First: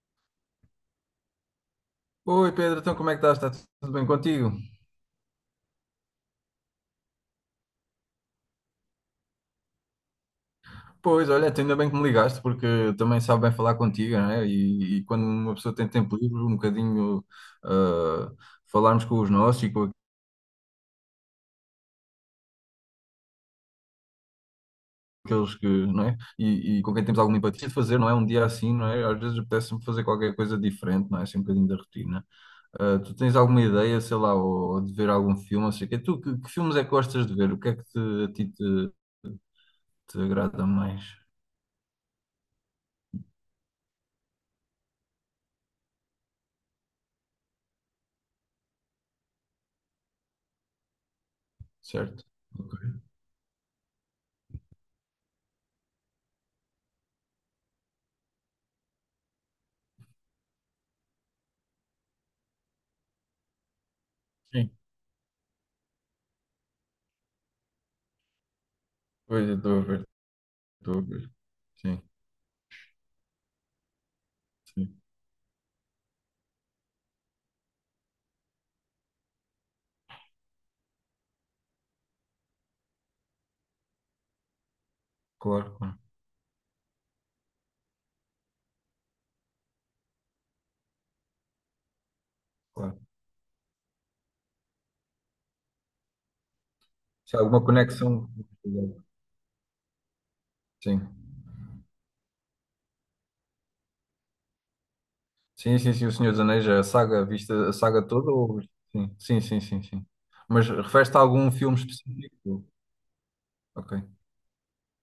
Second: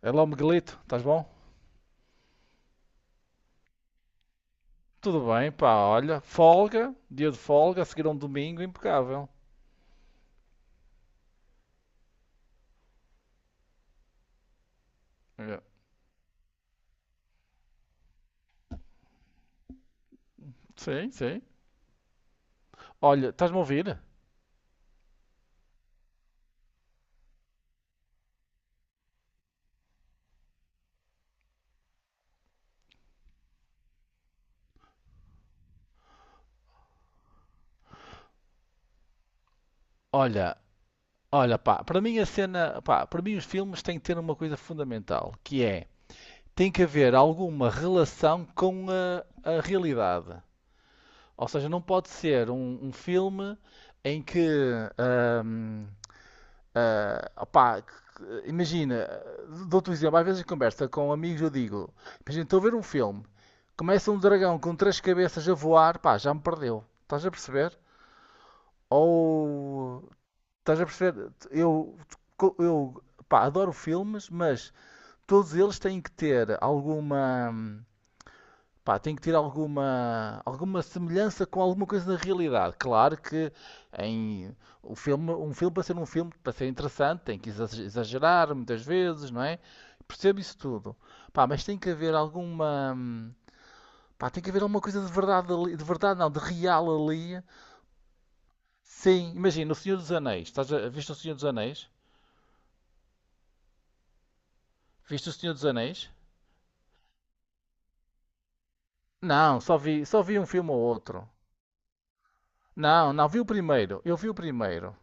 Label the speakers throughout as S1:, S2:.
S1: É lá o Miguelito, estás bom?
S2: Oi Pedro, então como é que estás? Está tudo bem contigo?
S1: Tudo bem, pá, olha, folga, dia de folga, a seguir a um domingo impecável.
S2: Pois, olha, até ainda bem que me ligaste, porque também sabe bem falar contigo, não é? E quando uma
S1: Eu,
S2: pessoa tem tempo livre, um bocadinho ah, falarmos com os nossos e com
S1: Sim, sim. Olha, estás-me a ouvir?
S2: aqueles que, não é? E com quem temos alguma empatia de fazer, não é? Um dia assim, não é? Às vezes apetece-me fazer qualquer coisa diferente, não é? Assim, um bocadinho da rotina. Ah, tu tens alguma ideia, sei lá, ou de ver algum filme, não sei o quê? Tu, que filmes é que gostas de ver? O que é que a ti te te
S1: Olha,
S2: agrada mais?
S1: olha, pá, para mim a cena, pá, para mim os filmes têm que ter uma coisa fundamental, que é, tem que haver alguma relação com a realidade. Ou seja, não pode
S2: Certo?
S1: ser um
S2: Ok.
S1: filme em que, hum, Ah, opá, imagina, dou-te um exemplo, às vezes em conversa com amigos eu digo, imagina, estou a ver um filme, começa um dragão
S2: Sim,
S1: com três cabeças a voar, pá, já me perdeu, estás a perceber?
S2: pois eu estou a ver.
S1: Ou, Estás a
S2: Douglas.
S1: perceber, eu,
S2: Sim,
S1: eu, pá, adoro filmes, mas
S2: sim.
S1: todos eles têm que ter alguma. Pá, tem que ter alguma semelhança com alguma coisa da realidade. Claro que em o filme, um filme
S2: Claro,
S1: para ser
S2: claro,
S1: um filme, para ser interessante, tem que exagerar muitas vezes, não é? Percebo isso tudo. Pá, mas tem que haver
S2: claro.
S1: pá, tem que haver alguma coisa de verdade ali, de verdade não, de real
S2: Se
S1: ali.
S2: há alguma conexão.
S1: Sim, imagina, o Senhor dos Anéis.
S2: Sim.
S1: Viste o Senhor dos Anéis? Viste o Senhor dos
S2: Sim, sim, sim.
S1: Anéis?
S2: O Senhor dos Anéis, a saga, viste a saga toda? Ou... Sim, sim,
S1: Não,
S2: sim,
S1: só
S2: sim,
S1: vi,
S2: sim.
S1: só vi um
S2: Mas
S1: filme ou
S2: refere-te a
S1: outro.
S2: algum filme específico?
S1: Não, não, vi o
S2: Ok,
S1: primeiro. Eu vi o primeiro.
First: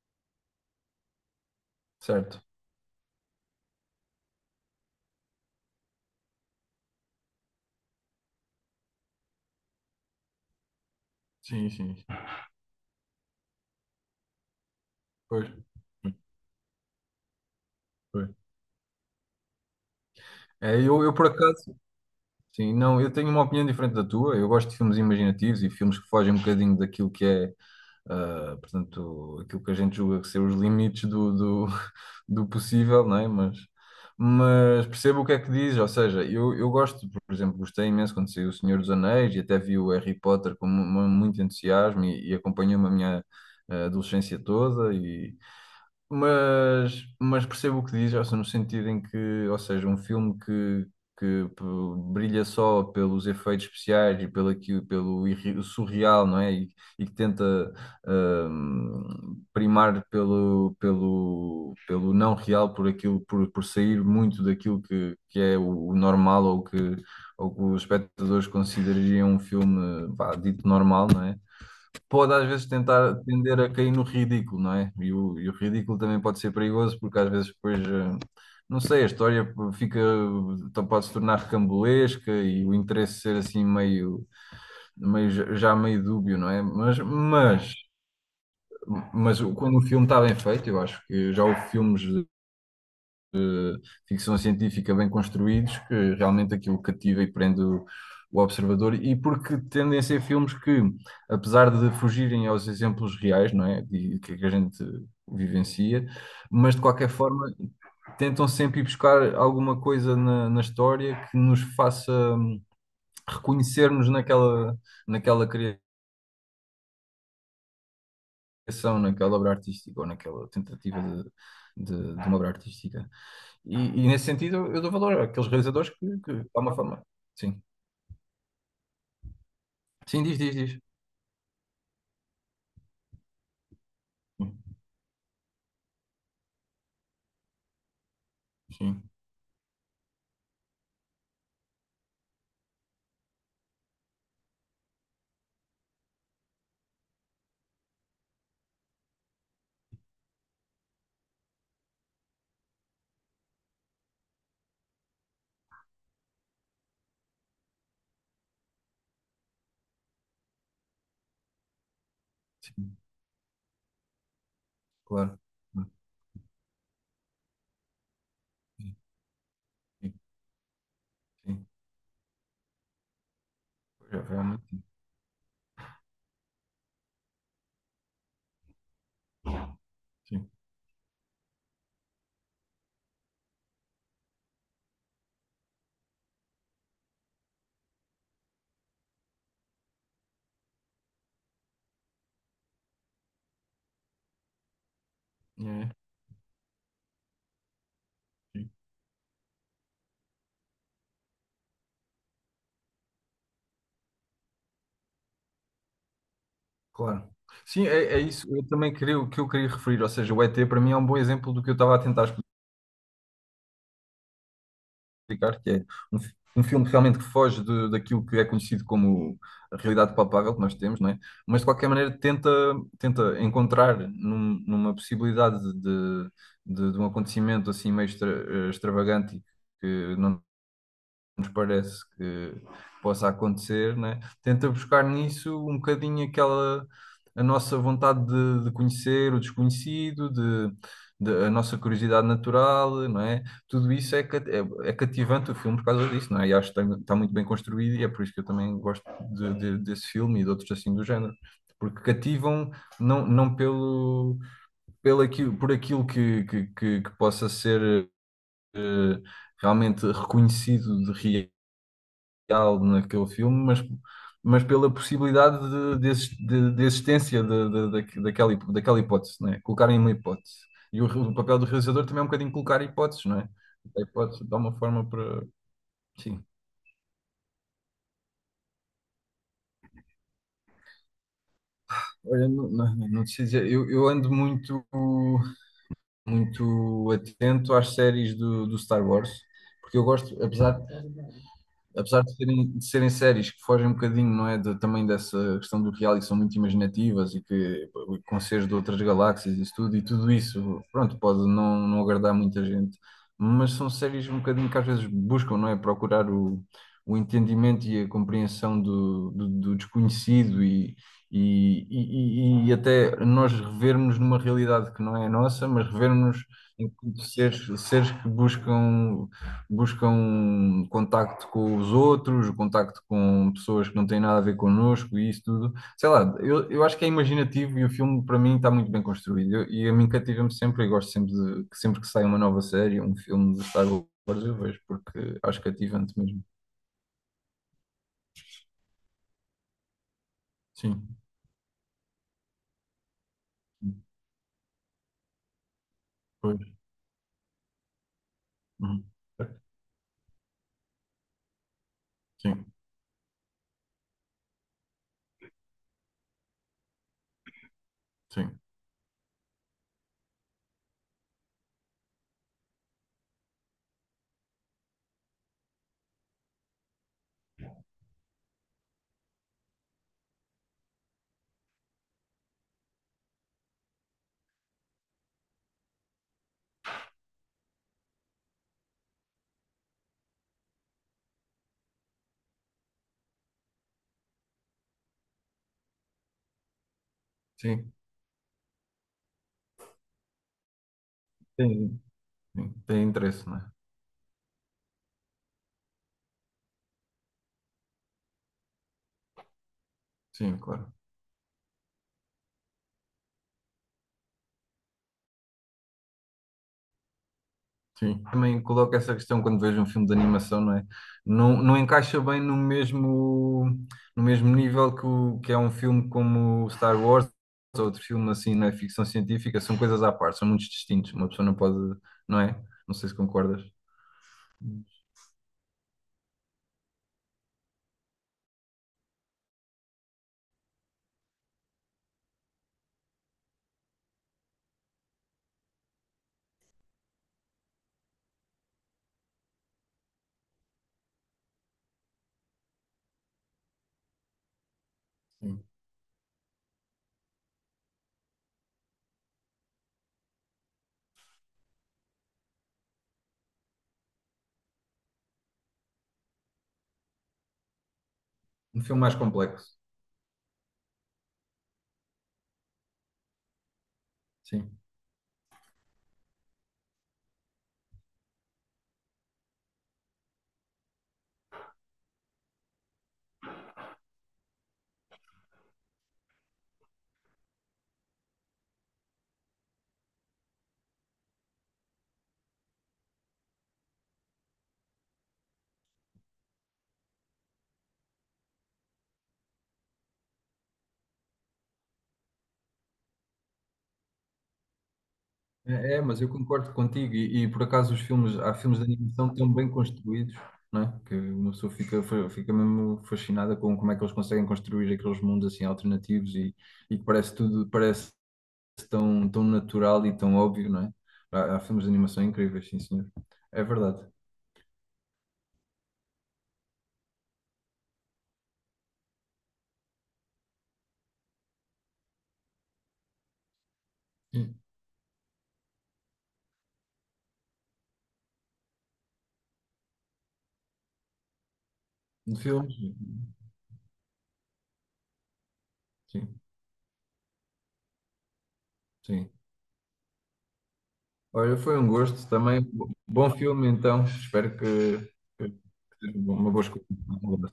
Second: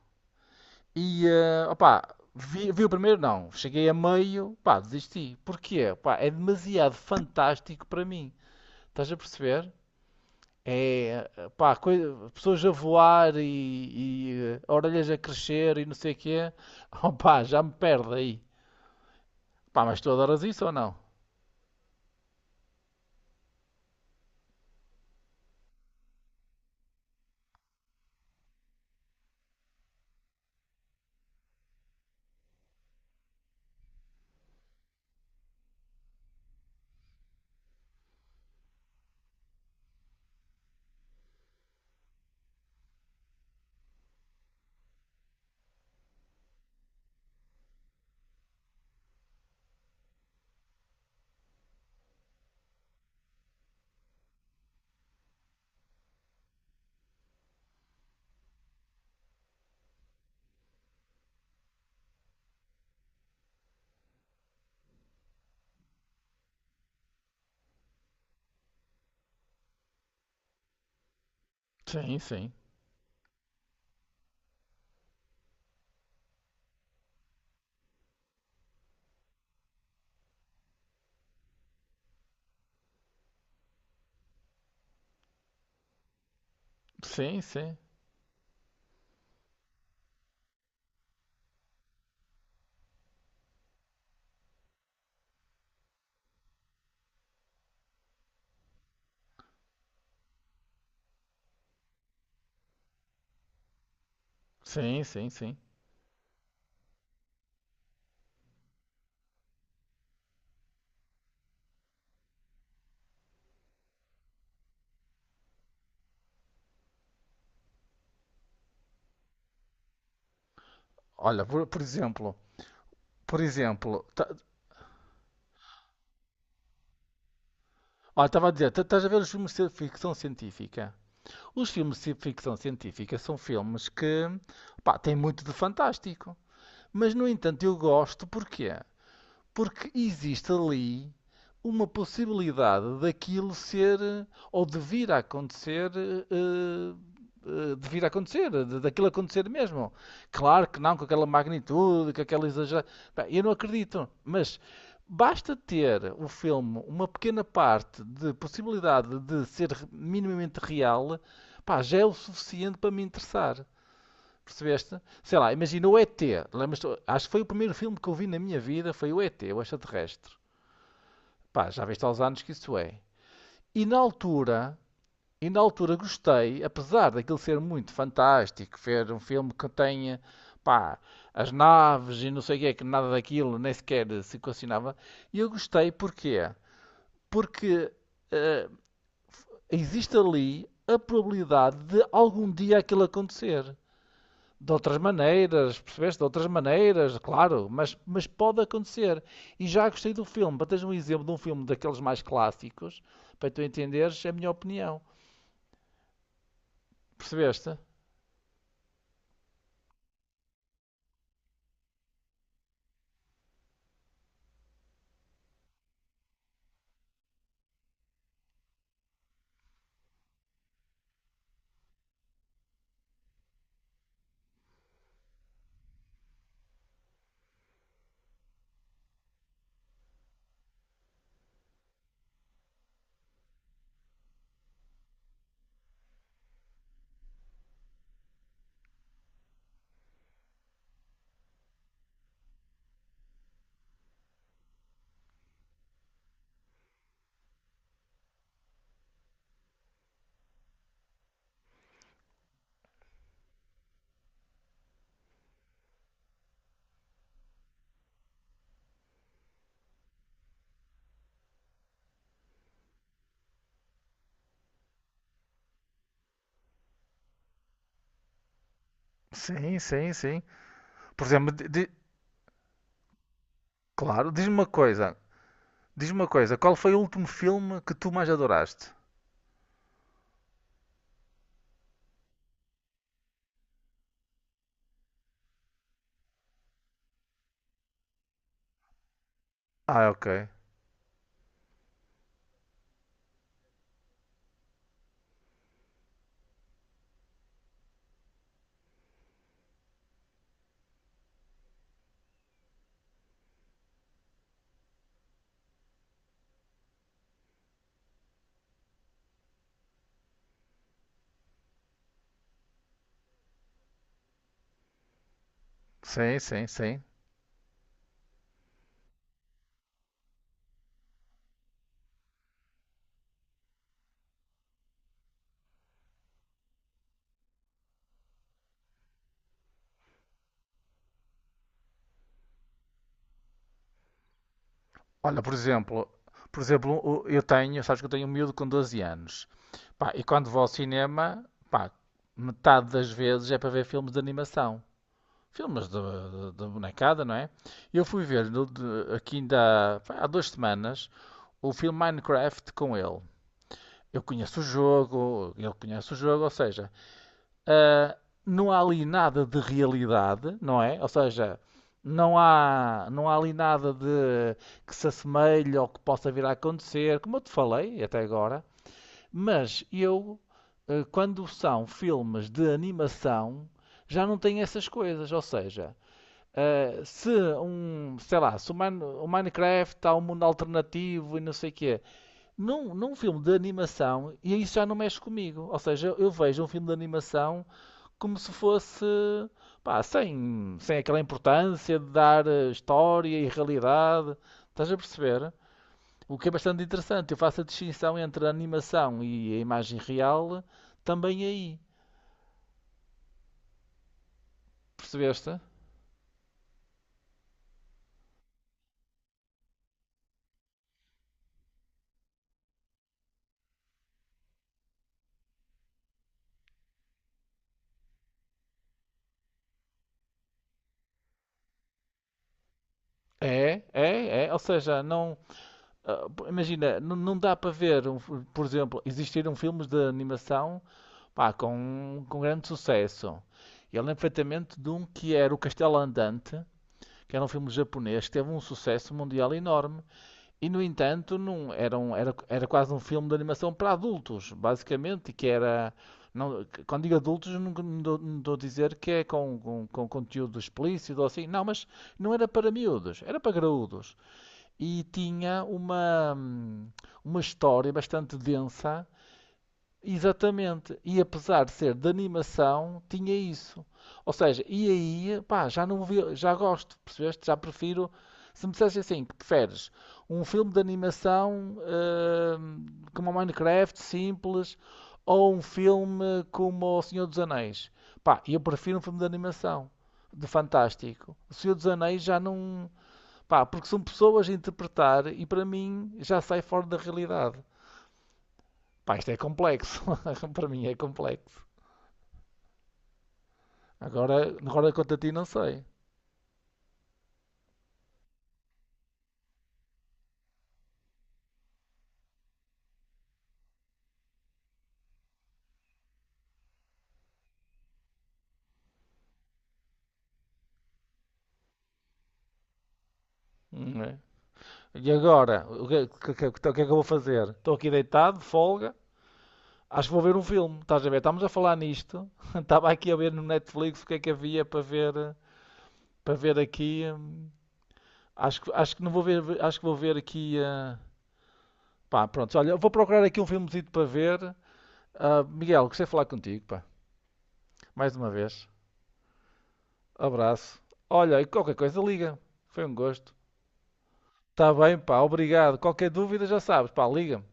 S1: E, opá,
S2: certo.
S1: vi o primeiro, não. Cheguei a meio, pá, desisti. Porquê? Pá, é demasiado fantástico para mim. Estás a perceber? É,
S2: Sim,
S1: pá,
S2: sim.
S1: pessoas a voar e, orelhas a
S2: Pois.
S1: crescer e não sei o quê. Opá, já me perde
S2: Pois.
S1: aí. Pá, mas tu adoras isso ou
S2: É,
S1: não?
S2: eu por acaso, sim, não, eu tenho uma opinião diferente da tua. Eu gosto de filmes imaginativos e filmes que fogem um bocadinho daquilo que é. Portanto, aquilo que a gente julga que ser os limites do do possível, não é? Mas percebo o que é que diz, ou seja, eu gosto, por exemplo, gostei imenso quando saiu O Senhor dos Anéis e até vi o Harry Potter com muito entusiasmo e acompanhou-me a minha adolescência toda e, mas percebo o que diz, ou seja, no sentido em que, ou seja, um filme que, que p- brilha só pelos efeitos especiais e pelo, pelo surreal, não é? E que tenta primar pelo, pelo, pelo não real, por aquilo, por sair muito daquilo que é o normal ou que os espectadores considerariam um filme, vá, dito normal, não é?
S1: Sim,
S2: Pode às
S1: sim.
S2: vezes tentar tender a cair no ridículo, não é? E o ridículo também pode ser perigoso porque às vezes depois, não sei, a história fica, então pode se tornar recambolesca e o interesse ser assim meio, meio já já meio dúbio, não é?
S1: Sim, sim.
S2: Mas quando o filme está bem feito, eu acho que já houve filmes ficção científica bem construídos, que realmente aquilo cativa e prende o observador, e porque tendem a ser filmes que, apesar de fugirem aos exemplos reais, não é? E que a gente
S1: Sim, sim, sim.
S2: vivencia, mas de qualquer forma tentam sempre ir buscar alguma coisa na, na história que nos faça reconhecermos naquela, naquela criação, naquela obra artística ou naquela tentativa
S1: Olha, por
S2: de
S1: exemplo,
S2: uma obra artística. E nesse
S1: tá,
S2: sentido eu dou valor àqueles realizadores que, de alguma forma. Sim.
S1: olha, estava a dizer, estás a ver os filmes de ficção
S2: Sim, diz, diz, diz.
S1: científica? Os filmes de ficção científica são filmes que
S2: Sim,
S1: pá, têm muito de fantástico. Mas, no entanto, eu gosto porquê?
S2: sim,
S1: Porque existe ali uma possibilidade daquilo ser ou de vir a acontecer, de vir a acontecer, daquilo acontecer mesmo. Claro que não com aquela magnitude, com aquela exagerada. Eu não acredito, mas basta ter o filme uma pequena parte de possibilidade de ser minimamente real, pá, já é o suficiente para
S2: sim,
S1: me interessar. Percebeste? Sei
S2: claro.
S1: lá,
S2: Sim,
S1: imagina o ET. Lembras-te? Acho que foi o primeiro filme que eu vi na minha vida, foi o ET, o
S2: sim,
S1: extraterrestre.
S2: sim.
S1: Pá, já viste há uns anos que isso é. E na
S2: Pois é, realmente,
S1: altura,
S2: sim.
S1: e na altura gostei, apesar daquilo ser muito fantástico, ver um filme que tenha, pá, as naves e não sei o que é, que nada daquilo nem sequer se equacionava. E eu gostei porquê? Porque eh, existe ali a probabilidade de algum dia aquilo acontecer. De outras
S2: Sim,
S1: maneiras,
S2: é,
S1: percebeste? De outras maneiras, claro, mas, pode
S2: sim,
S1: acontecer. E já gostei do filme. Para teres um exemplo de um filme daqueles mais clássicos, para tu entenderes é a minha opinião.
S2: claro.
S1: Percebeste?
S2: Sim, é, é isso eu também queria, o que eu queria referir. Ou seja, o ET para mim é um bom exemplo do que eu estava a tentar explicar, que é um, um filme realmente que foge daquilo que é conhecido como a realidade palpável que nós temos, não é? Mas de qualquer maneira tenta, tenta encontrar numa possibilidade de um acontecimento assim meio extravagante e que não nos parece que possa acontecer, né? Tenta buscar nisso um bocadinho aquela a nossa vontade de conhecer o desconhecido, de, a nossa curiosidade natural, não é? Tudo isso é, é, é cativante o filme por causa disso, não é? E acho que está, está muito bem construído e é por isso que eu também gosto desse filme e de outros assim do género. Porque cativam não, não pelo, pelo aquilo, por aquilo que possa ser eh, realmente reconhecido de real naquele filme, mas pela possibilidade de de existência daquela, daquela hipótese, né?
S1: Sim,
S2: Colocarem uma
S1: sim, sim.
S2: hipótese. E o,
S1: Por
S2: o
S1: exemplo,
S2: papel do realizador também é um bocadinho colocar hipóteses, não é? A
S1: claro,
S2: hipótese
S1: diz-me
S2: dá
S1: uma
S2: uma forma
S1: coisa.
S2: para.
S1: Diz-me uma
S2: Sim.
S1: coisa, qual foi o último filme que tu mais adoraste?
S2: Olha, não, não, não te sei dizer, eu ando muito, muito atento às séries do Star Wars, porque eu
S1: Ah, ok.
S2: gosto, apesar de serem séries que fogem um bocadinho, não é, também dessa questão do reality, são muito imaginativas e que com seres de outras galáxias e isso tudo, e tudo isso, pronto, pode não, não agradar muita gente, mas são séries um bocadinho que às vezes buscam, não é, procurar o entendimento e a compreensão do, do, do desconhecido e e até nós revermos numa realidade que não é a nossa, mas revermos
S1: Sim, sim, sim.
S2: enquanto seres, seres que buscam buscam contacto com os outros, contacto com pessoas que não têm nada a ver connosco e isso tudo. Sei lá, eu acho que é imaginativo e o filme para mim está muito bem construído. E a mim cativa-me sempre e gosto sempre de que sempre que sai uma nova série, um filme de Star Wars, eu vejo porque
S1: Olha, por
S2: acho
S1: exemplo,
S2: cativante mesmo.
S1: sabes que eu tenho um miúdo com 12 anos. Pá, e quando vou ao
S2: Sim,
S1: cinema, pá, metade das vezes é para ver filmes de animação. Filmes
S2: pois.
S1: de bonecada, não é? Eu fui ver no,
S2: Uhum.
S1: de- aqui ainda pá, há duas semanas o filme
S2: Sim,
S1: Minecraft com ele. Eu conheço o jogo, ele conhece o jogo, ou seja, ah,
S2: sim,
S1: não há ali nada de realidade, não é? Ou seja, não há ali nada de que se assemelhe ou que possa vir a acontecer, como eu te falei até agora. Mas quando são filmes de animação, já não tenho essas coisas. Ou seja, se um, sei lá, se o, Mine- o Minecraft há um mundo alternativo e não sei o quê, num filme de animação, e isso já não mexe comigo. Ou seja, eu vejo um filme de animação
S2: sim.
S1: como se fosse, pá, sem aquela importância
S2: Tem,
S1: de dar
S2: sim, tem
S1: história
S2: interesse,
S1: e
S2: não é?
S1: realidade. Estás a perceber? O que é bastante interessante. Eu faço a distinção entre a animação e a imagem
S2: Sim,
S1: real
S2: claro.
S1: também aí. Percebeste?
S2: Sim. Também coloco essa questão quando vejo um filme de animação, não é? Não, não encaixa bem no mesmo, no mesmo nível que, o, que é um filme como Star Wars ou outro filme assim na ficção científica, são coisas à parte, são muito distintos. Uma pessoa não pode, não é? Não sei se concordas.
S1: É, é, é. Ou seja, não. Imagina, não, não dá para ver, por exemplo, existiram filmes de animação pá, com grande sucesso. Eu lembro perfeitamente de um que era O Castelo Andante, que era um filme japonês que teve um sucesso mundial enorme e no entanto não era, era quase um filme de animação para adultos basicamente e que
S2: Sim,
S1: era não, quando digo adultos não estou a dizer que é com, com conteúdo explícito ou assim não, mas não era para miúdos, era para graúdos e tinha uma história bastante
S2: um filme
S1: densa.
S2: mais complexo.
S1: Exatamente. E apesar de ser de animação, tinha isso. Ou seja,
S2: Sim.
S1: ia, pá, já não vi, já gosto, percebeste? Já prefiro. Se me dissesse assim, que preferes um filme de animação hum, como o Minecraft, simples, ou um filme como O Senhor dos Anéis? Pá, eu prefiro um filme de animação, de fantástico. O Senhor dos Anéis já não. Pá, porque são pessoas a interpretar e para mim já sai fora da realidade. Pá, isto é complexo. Para mim é complexo. Agora, quanto a ti, não sei.
S2: É, é, mas eu concordo contigo e, por acaso os filmes, há filmes de animação tão bem construídos, não é? Que uma pessoa fica, fica mesmo fascinada com como é que eles conseguem construir aqueles mundos assim alternativos e que parece tudo, parece tão, tão natural e tão óbvio, não é? Há, há filmes de animação incríveis, sim, senhor. É
S1: Não
S2: verdade.
S1: é? E agora? O que- é que eu vou fazer? Estou aqui deitado, de folga. Acho que vou ver um filme. Estás a ver? Estamos a falar nisto. Estava aqui a ver no Netflix o que é que
S2: Sim.
S1: havia para ver, para ver aqui. Acho que não vou ver, acho que vou ver aqui. Pá,
S2: De
S1: pronto.
S2: filmes,
S1: Olha, vou procurar aqui um filmezito para ver. Ah, Miguel, gostei de falar
S2: sim,
S1: contigo, pá. Mais uma vez.
S2: sim.
S1: Abraço. Olha, e
S2: Olha,
S1: qualquer
S2: foi um
S1: coisa
S2: gosto
S1: liga.
S2: também.
S1: Foi um
S2: Bom
S1: gosto.
S2: filme então, espero
S1: Está bem, pá,
S2: que
S1: obrigado. Qualquer
S2: seja
S1: dúvida
S2: uma
S1: já
S2: boa escolha.
S1: sabes, pá, liga-me.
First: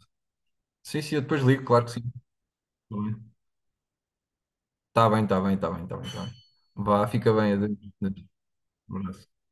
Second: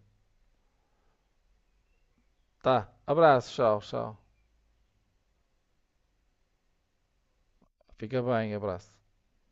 S2: Sim, sim, eu depois ligo, claro que sim.
S1: Tá,
S2: Tá bem.
S1: abraço, tchau, tchau.
S2: Tá bem, tá bem, tá bem, tá bem, tá bem. Vá, fica bem. Adeus.
S1: Fica
S2: Adeus.
S1: bem,
S2: Um
S1: abraço.
S2: Abraço.